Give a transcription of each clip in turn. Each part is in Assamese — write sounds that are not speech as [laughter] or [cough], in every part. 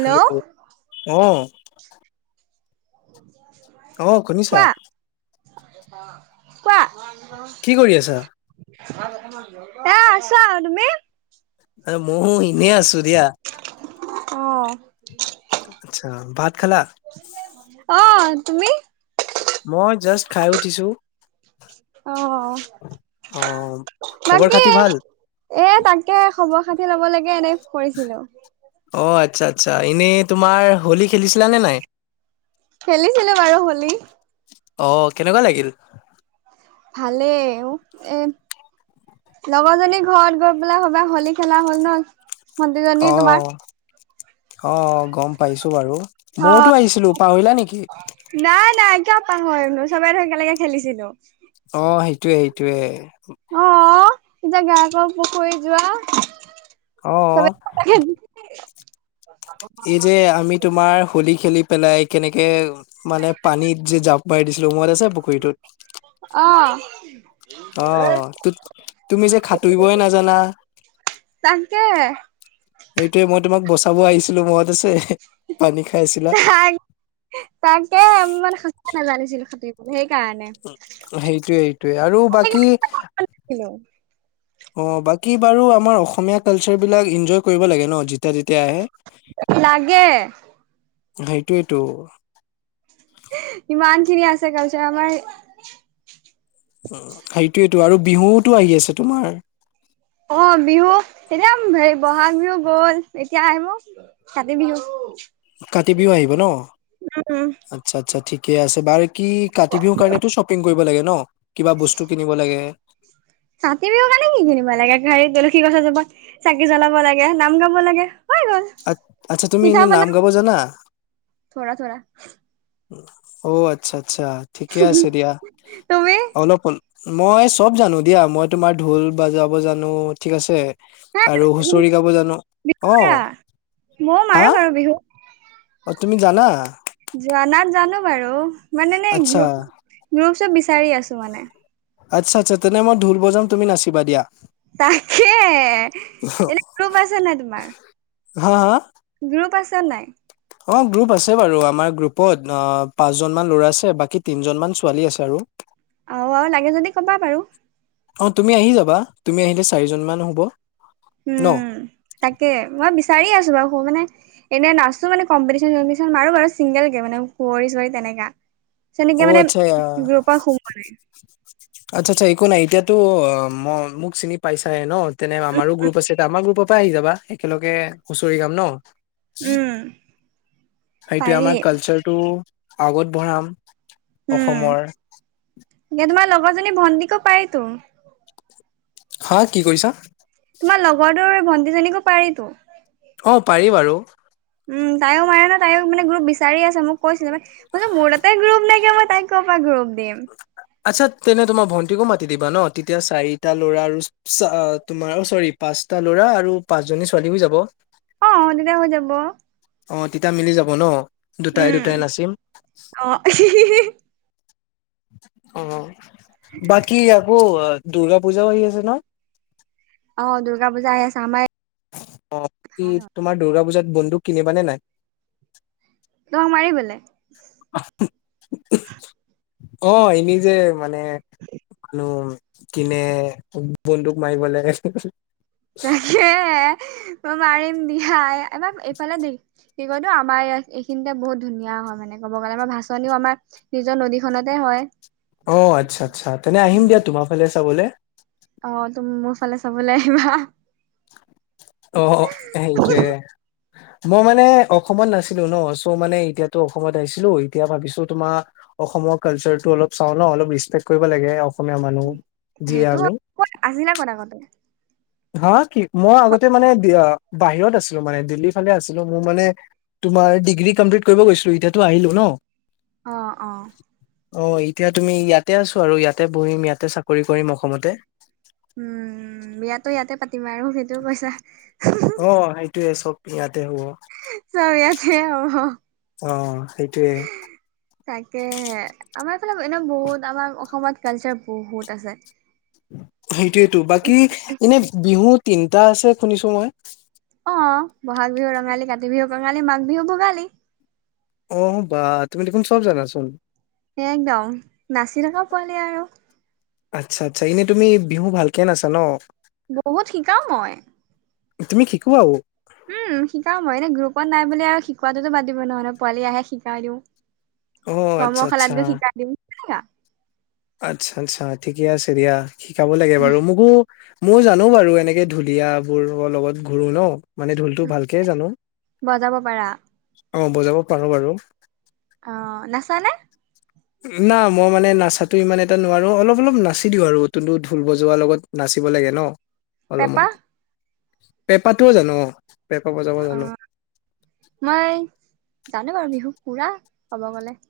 হেল্ল' অহ। অ', শুনিছা। কোৱা কোৱা? কি কৰি আছা এ আছা তুমি? আৰু ময়ো এনেই আছোঁ দিয়া। অহ। আচ্ছা ভাত খালা। অ', তুমি? মই জাষ্ট খাই উঠিছোঁ। অ', অ খবৰ বাকী খাতি ভাল এ তাকে খবৰ খাতি লব লাগে এনেই কৰিছিলোঁ। অ', আচ্ছা, আচ্ছা এনেই তোমাৰ হোলী খেলিছিলা নে নাই? খেলিছিলোঁ বাৰু হোলী অ', কেনেকুৱা লাগিল? ভালেই অ'এ লগৰজনী ঘৰত গৈ পেলাই সবাই হলী খেলা হ'ল ন। ভন্টিজনী তোমাৰ অ', অ', গম পাইছোঁ বাৰু অ মইতো আহিছিলো পাহৰিলা নেকি। নাই, নাই কিয় পাহৰিম চবেই তো একেলগে খেলিছিলোঁ। অ', সেইটোয়ে, সেইটোয়ে অ', অ', এতিয়া গা ক পুখুৰীত যোৱা অ চব [inaudible] এই যে আমি তোমাৰ হোলী খেলি পেলাই কেনেকে মানে পানীত যে জাপ মাৰি দিছিলো মনত আছে পুখুৰীটোত অ'। অ', তুত তুমি যে সাতুৰিবই নাজানা। তাকে। এইটোৱে মই তোমাক বচাব আহিছিলো মনত আছে পানী খাইছিলা। তাক তাকে ইমান সঁচা নেজানিছিলো সাতুৰিব সেইকাৰণে। সেইটোয়ে, সেইটোয়ে আৰু বাকী অ', বাকী বাৰু আমাৰ অসমীয়া কালচাৰ বিলাক ইনজয় কৰিব লাগে ন! তেওঁ যেতিয়া আহে। লাগে সেইটোৱেত'। ইমানখিনি আছে কালচাৰ আমাৰ। উ, সেইটোয়েতো, আৰু বিহুওতো আহি আছে তোমাৰ। অ', বিহু, এতিয়া হেৰি বহাগ বিহু গ'ল, এতিয়া আহিব কাতি বিহু। কাতি বিহু আহিব ন? উম, আচ্ছা, আচ্ছা ঠিকে আছে। বাৰু কি কাতি বিহু কাৰণটো শ্বপ পিং কৰিব লাগে ন? কিবা বস্তু কিনিব লাগে। কাতি বিহুৰ কাৰণে কি কিনিব লাগে? খালি তুলসী গছ এজোপাত চাকি জ্বলাব লাগে, নাম গাব লাগে। হৈ গ'ল আত, আচ্ছা তুমি এনে নাম গাব জানা? থৌৰা, থৌৰা। অ', আচ্ছা, আচ্ছা ঠিকে আছে দিয়া। তুমি অলপ মই চব জানো দিয়া। মই তোমাৰ ঢোল বাজাব জানো, ঠিক আছে। হা আৰু বিহু হুচৰি গাব জানো। মাৰা অ', ময়ো হা? মাৰো বাৰু বিহু। অ', তুমি জানা? জনাত জানো বাৰু। মানে এনেই আচ্ছা গ্ৰুপ, গ্ৰুপ চ্ৰুপ বিচাৰি আছোঁ মানে। আচ্ছা, আচ্ছা। তেনে মই ঢোল বজাম, তুমি নাচিবা দিয়া। তাকে, এনে গ্ৰুপ আছে নাই তোমাৰ? হা, আ, আ? গ্ৰুপ আছে নাই? অ', গ্ৰুপ আছে বাৰু আমাৰ গ্ৰুপত, অ', পাঁচজনমান ল'ৰা আছে, বাকী তিনজনমান ছোৱালী আছে আৰু আও, আৰু লাগে যদি ক'বা বাৰু। অ', তুমি আহি যাবা। তুমি আহিলে চাৰিজন মান হ'ব। উ, ন তাকে। মই বিচাৰি আছো বাৰু। সৌ মানে এনে নাচো মানে, কম্পিটিশ্যন চম্পিটিশ্যন মাৰো বাৰু। ছিংগেল কে মানে কুঁৱৰি চুঁৱৰি তেনেকা। অ তেনেকে মানে আচ্ছা আহ, গ্ৰুপত সোমোৱা নাই। আচ্ছা, আচ্ছা। একো নাই, এতিয়াতো অ', মো মোক চিনি পাইছাই ন? তেনে উম আমাৰো গ্ৰুপ আছে, আমাৰ গ্ৰুপৰ পৰাই আহি যাবা। একেলগে হুঁচৰি গাম ন? উ। সেইটোয়ে আমাৰ কালচাৰটো আগত বঢ়াম। উ, অসমৰ। এতিয়া তোমাৰ লগৰজনী ভণ্টিকো পাৰিটো। হা কি কৈছা? তোমাৰ লগৰটোৰ ভন্টিজনীকো পাৰিটো। অ', পাৰি বাৰু। উম, তাইও মাৰে নহয়, তাইও মানে গ্ৰুপ বিচাৰিয়ে আছে। মোক কৈছিলে মানে। মই কৈছোঁ মোৰ তাতে গ্ৰপ নাইকিয়া, মই তাইক ক'ৰ পা গ্ৰুপ দিম? আচ্ছা, তেন্তে তোমাৰ ভন্টিকো মাতি দিবা ন? তেতিয়া চাৰিটা ল'ৰা আৰু চা তোমাৰ অ' চৰি। পাঁচটা ল'ৰা আৰু পাঁচ জনী ছোৱালী হৈ যাব। অ', তেতিয়া হৈ যাব। অ', তেতিয়া মিলি যাব ন? দুটাই উম দুটাই নাচিম। অ'। অ', বাকী আকৌ এ, দুৰ্গা পূজাও আহি আছে নহয়? অ', দুৰ্গা পূজা আহি আছে। আমাৰ অ', কি ভাল হয় তোমাৰ দুৰ্গা পূজাত বন্দুক কিনিবানে নাই? তোমাক মাৰিবলে? অঁ এনেই যে- মানে মানুহ কিনে বন্দুক মাৰিবলে এহহ- তাকে, মই মাৰিম দিয়া। এবাৰ এইফালে দি- কি কয় নো আমাৰ ইয়াত এইখিনিতে বহুত ধুনীয়া হয় মানে ক'ব গ'লে আমাৰ ভাচনিও আমাৰ- নিজৰ নদীখনতে হয়ঁ। অঁ আচ্ছা, আচ্ছা। তেনে আহিম দিয়া তোমাৰ ফালে চাবলে। অঁ তুম মোৰ ফালে চাবলে আহিবা। অ'হ সেইটোৱে। মই মানে অসমত নাছিলোঁ ন। চৌ মানে এতিয়াতো অসমত আহিছিলো এতিয়া ভাবিছোঁ তোমাক- অসমৰ কালছাটো অলপ চাওঁ ন অলপ ৰিচপেক্ট কৰিব লাগে অসমীয়া মানুহ। যিয়ে সেইটোত আমি ক'ত আজি না কাকতে। হা কি মই আগতে মানে বাহিৰত আছিলোঁ মানে দিল্লীত - ফালে আছিলোঁ মোৰ মানে তোমাৰ ডিগ্ৰী কমপ্লিট কৰিব গৈছিলো এতিয়াতো আহিলো ন। অঁ অঁ। অঁ এতিয়া তুমি ইয়াতে আছোঁ আৰু ইয়াতে পঢ়িম ইয়াতে চাকৰি কৰিম অসমতে- উমঁ বিয়াতো ইয়াতে পাতিম আৰু সেইটো কৈছা। অঁ সেইটোয়ে চব ইয়াতে হ'ব। চ'ব ইয়াতেই হ'ব। অঁ সেইটোৱে। তাকে হে। আমাৰ ফালে এনে বহুত আমাৰ অসমত কালচাৰ বহুত আছে। সেইটোয়েতটো বাকী এনে বিহু তিনটা আছে শুনিছোঁ মই- অঁ বহাগ বিহু ৰঙালী কাতি বিহুক কঙালী মাঘ বিহু ভোগালী। অঁ বাহ তুমি দেখোন চব জানাচোন। একদম নাচি থকা পোৱালি আৰু। আচ্ছা আচ্ছা এনেই তুমি বিহু ভালকে নাচা ন। বহুত শিকাও মই। তুমি শিকোয়াও। উমঁ' শিকাও মই এনেই গ্ৰুপত নাই বুলি আৰু শিকোৱাতটোতো বাদ দিব নোৱাৰি নহয় পোৱালি আহে শিকাই দিওঁ। অ' আচ্ছা কমখালাত আচ্ছা। গৈ শিকাই দিওঁ তেনেকা। আচ্ছা আচ্ছা ঠিকে আছে দিয়া শিকাব লাগে বাৰু মোকো- মও জানোঁ বাৰু এনেকে ঢুলীয় বোৰ লগত ঘূৰো ন। মানে ঢোলটো ভালকে জানোঁ। বজাব পাৰা? অঁ বজাব পাৰোঁ বাৰু। অঁ নাচানে? না মই মানে নাচাতো ইমান এটা নোৱাৰো অলপ- অলপ নাচি দিওঁ আৰু টো ঢোল বজোৱাৰ লগত। নাচিব লাগে ন। অলপমান পেঁপা পেঁপাটোও জানো অঁ পেঁপা বজাব অ জানোঁ। মই জানোঁ বাৰু বিহু পুৰা ক'ব গলে।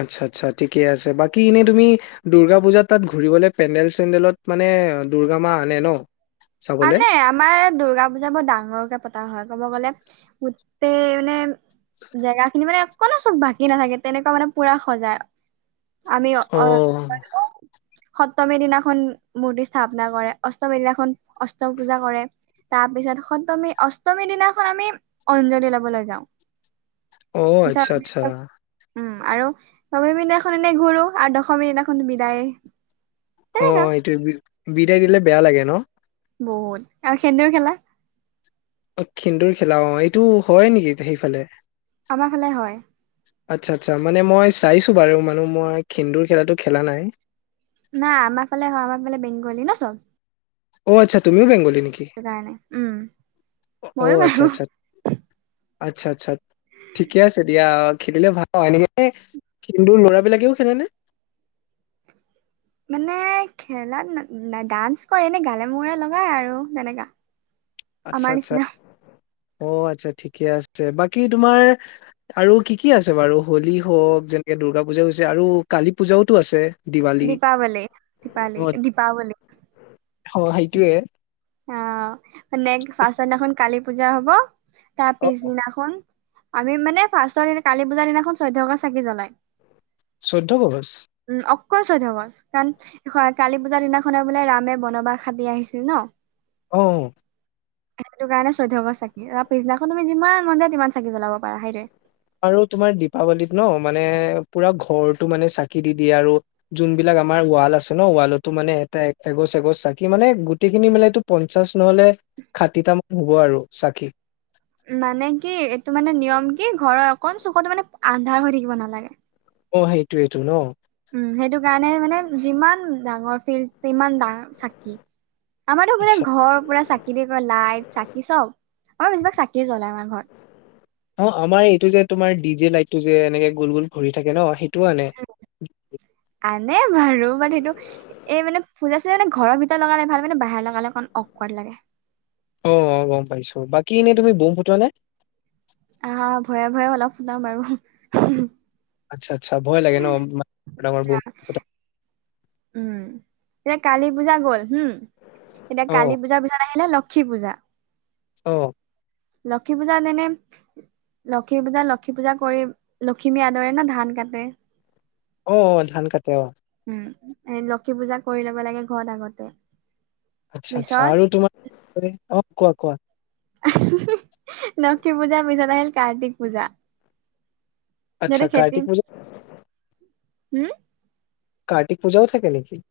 আচ্ছা আচ্ছা ঠিকে আছে বাকী এনেই তুমি- দূৰ্গা পূজাত তাত ঘূৰিবলে পেণ্ডেল চেণ্ডেলত মানে দুৰ্গা মা আনে ন। চাবলে? আনে আমাৰ দুৰ্গা পূজা বৰ ডাঙৰকে পতা হয় ক'ব গ'লে গোটেই মানে- জেগা খিনি মানে অকনো চ'ব বাকী নাথাকে তেনেকুৱা মানে পুৰা সজাই। আমি অ' অ'- সপ্তমীৰ দিনাখন মূৰ্তি স্থাপনা কৰে। অষ্টমীৰ দিনাখন অষ্টমী পূজা কৰে। তাৰ পিছত সপ্তমী অষ্টমীৰ দিনাখন আমি অঞ্জলি লবলৈ যাওঁ। অ', আচ্ছা, আচ্ছা। পিচত উম' আৰু নৱমী দিনাখন এনেই ঘূৰো আৰু দশমী দিনাখন বিদায়। তেনেকা অ' এইটো বিদাই দিলে বেয়া লাগে ন। বহুত আৰু সেন্দুৰ খেলাত। অ' খেন্দুৰ খেলাত অ' এইটো হয় নেকি সেইফালে। আমাৰ ফালে হয়। আচ্ছা আচ্ছা মানে মই চাইছোঁ বাৰু মানে মই সেন্দুৰ খেলাটো খেলা নাই। নাই আমাৰ ফালে হয় আমাৰ ফালে বেংগলী ন চ'ব। অ' আচ্ছা তুমিও বেংগলী নেকি সেইটো কাৰণে উম অ ময়ো আচ্ছা বাৰু আচ্ছা। আচ্ছা আচ্ছা। ঠিকে আছে দিয়া খেলিলে ভাল [unintelligible] লৰাবিলাকেও খেলে নে? মানে খেলাত ডান্স কৰে এনে গালে মুখে লগাই আৰু তেনেকা। [inaudible] আচ্ছা আচ্ছা, নিচিনা অ আচ্ছা ঠিকে আছে বাকী তোমাৰ আৰু কি কি আছে বাৰু হোলী হওক যেনেকে দুূৰ্গা পূজাও হৈছে আৰু কালী পূজাওতো আছে। দিৱালী দীপাৱলী, দিপালি অ দীপাৱলী। অ সেইটোৱে। অ', মানে ফাৰ্ষ্টৰ দিনাখন কালী পূজা হব, তাৰ অ পিছদিনাখন আমি মানে ফাষ্টৰ দিনা কালি পূজা দিনাখন চৈধ্য গচ চাকি জ্বলায়। চৈধ্য গচ। উম অকল চৈধ্য গচ, কাৰণ কালী পূজাৰ দিনাখনে বোলে ৰামে বনবাস খাটি আহিছিল ন। অ। সেইটো কাৰণে চৈধ্য গচ চাকি, আৰু পিছদিনাখন তুমি যিমান মন যায় তিমান চাকি জ্বলাব পাৰা সেইটোৱে। আৰু তোমাৰ দীপাৱলীত ন মানে পুৰা ঘৰটো মানে চাকি দি দিয়ে আৰু জোনবিলাক আমাৰ ৱাল আছে ন ৱালতো মানে এটা এগছ এগছ চাকি মানে গোটেইখিনি মিলাইতো পঞ্চাশ নহলে, ষাঠিটামান হব আৰু চাকি। মানে কি এইটো মানে নিয়ম কি ঘৰৰ অকণ চুকতো মানে আন্ধাৰ হৈ থাকিব নালাগে। অ সেইটোৱেতো ন। উ সেইটো কাৰণে মানে যিমান ডাঙৰ ফিল্ড তিমান ডা চাকি। আমাৰতো পূৰা আচ্ছা ঘৰ পূৰা চাকিদি কৰে লাইট চাকি চব, আমাৰ বেছিভাগ চাকিয়ে জ্বলাই আমাৰ ঘৰত। অ' আমাৰ এইটো যে তোমাৰ ডি জে লাইট টো যে এনেকে গোল গোল ঘূৰি থাকে ন সেইটোও আনে। আনে বাৰু মানে সেইটো এ মানে পূজা চূজাত মানে ঘৰৰ ভিতৰত লগালে ভাল মানে বাহিৰত লগালে অকন অক'ৱাৰ্ড লাগে। অ' অ' গম পাইছোঁ, বাকী এনে তুমি ব'ম ফুটোৱা নে? অ' ভয়ে ভয়ে অলপ ফুটাও বাৰু। আচ্ছা আচ্ছা ভয় লাগে ন [unintelligible] উম, এতিয়া কালি পূজা গল হুম, এতিয়া কালি অ পূজাৰ পিছত আহিলে ল ক্ষী পূজা। অ। লক্ষ্মী পূজাত এনে লক্ষ্মী পূজাত লক্ষী পূজা কৰি, লক্ষিমী আদৰে ন ধান কাটে। অ' অ' ধান কাটে অ'। উম, এ লক্ষী পূজা কৰি ল'ব লাগে ঘৰত আগতে। আচ্ছা আচ্ছা পিছত আৰু তোমাৰ, [unintelligible] অ' কোৱা কোৱা। [inaudible] লক্ষী পূজাৰ পিছত আহিল কাৰ্তিক পূজা। আচ্ছা যদি কাৰ্তিক খেটিন পূজা [inaudible] কাৰ্তিক পূজাও থাকে নেকি?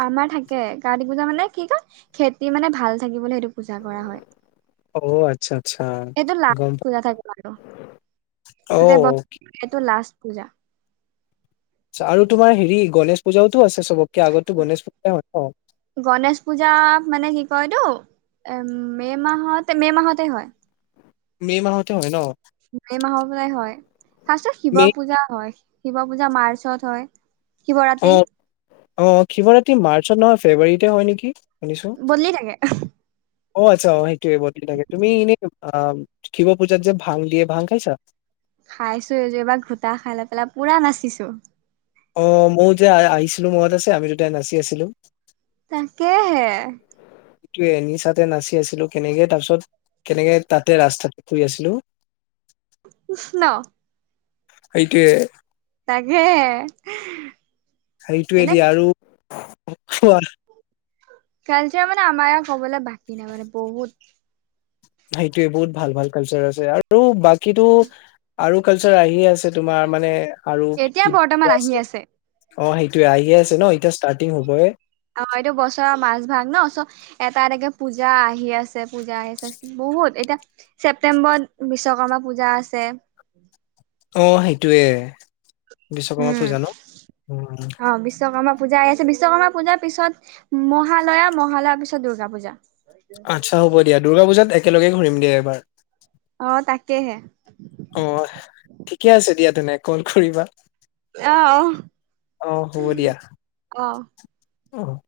আমাৰ থাকে, কাৰ্তি পূজা মানে কি কয় খেতি মানে ভাল থাকিবলৈ পূজা কৰা হয়, অ আচ্ছা আচ্ছা গম পা এইটো [inaudible] অ'। সেইটো লাষ্ট পূজা। আচ্ছা আৰু তোমাৰ হেৰি গণেশ পূজাওতো আছে চবতকে আগতো গণেশ পূজা হয় ন? গনেশ পূজা মানে কি কয়টো, এ মে' মাহত মে' মাহতে হয়। মে' মাহতে হয় ন? মে' মাহৰ পৰাই হয়, ফাৰ্ষ্টত শিৱ মে পূজা হয়, শিৱ পূজা মাৰ্চত হয়। অ', শিৱৰাতি অ' শিৱৰাত্ৰি মাৰ্চত নহয় ফেব্ৰুৱাৰীতে হয় নেকি, শুনিছোঁ। বদলি থাকে, আহ। অ' আচ্ছা অ' সেইটোৱে বদলি থাকে, তুমি এনে অ' শিৱ পূজাত যে ভাং দিয়ে, ভাং খাইছা? খাইছোঁ, এইযোৰ এইবাৰ ঘোটা খাই লৈ পেলায় পোৰা নাচিছোঁ। অ' ময়ো যে আ আহিছিলো মনত আছে আমি দুটাই নাচি আছিলোঁ। তাকেহে। টোৱে নিচাঁতে নাচি আছিলোঁ কেনেকে, তাৰ পিছত কেনেকে তাতে ৰাস্তাত শুই আছিলোঁ। উফ ন সেইটোৱে তাকেহে। সেইটোৱে এনে দিয়া আৰু [inaudible] কালচাৰ মানে আমাৰ ইয়াত ক'বলৈ বাকী নাই মানে বহুত সেইটোয়েই, বহুত ভাল ভাল কালচাৰ আছে আৰু বাকীটো আৰু কালচাৰ আহি আছে তোমাৰ মানে আৰু এতিয়া বৰ্তমান কিবা আহি আছে অ' সেইটোয়েই আহিয়েই আছে ন, এতিয়া ষ্টাৰ্টিং হ'বহে। অ' এইটো বছৰৰ মাজভাগ ন, চ এটা এটাকে পূজা আহি আছে, পূজা আহি আছে বহুত, এতিয়া ছেপ্টেম্বৰত বিশ্বকৰ্মা পূজা আছে অ' সেইটোৱেই। উম, উম অ' বিছ বিশ্বকৰ্মা পূজা আহি আছে, বিশ্বকৰ্মা পূজাৰ পিছত মহালয়া, মহালয়াৰ পিছত দুৰ্গা পূজা। আচ্ছা হ'ব দিয়া, দুৰ্গা পূজাত একেলগে ঘূৰিম দিয়া এইবাৰ। অ' তাকেহে। অ' ঠিকেই আছে দিয়া তেনে কল কৰিবা। অ অ' হ'ব দিয়া, অ অ অহ।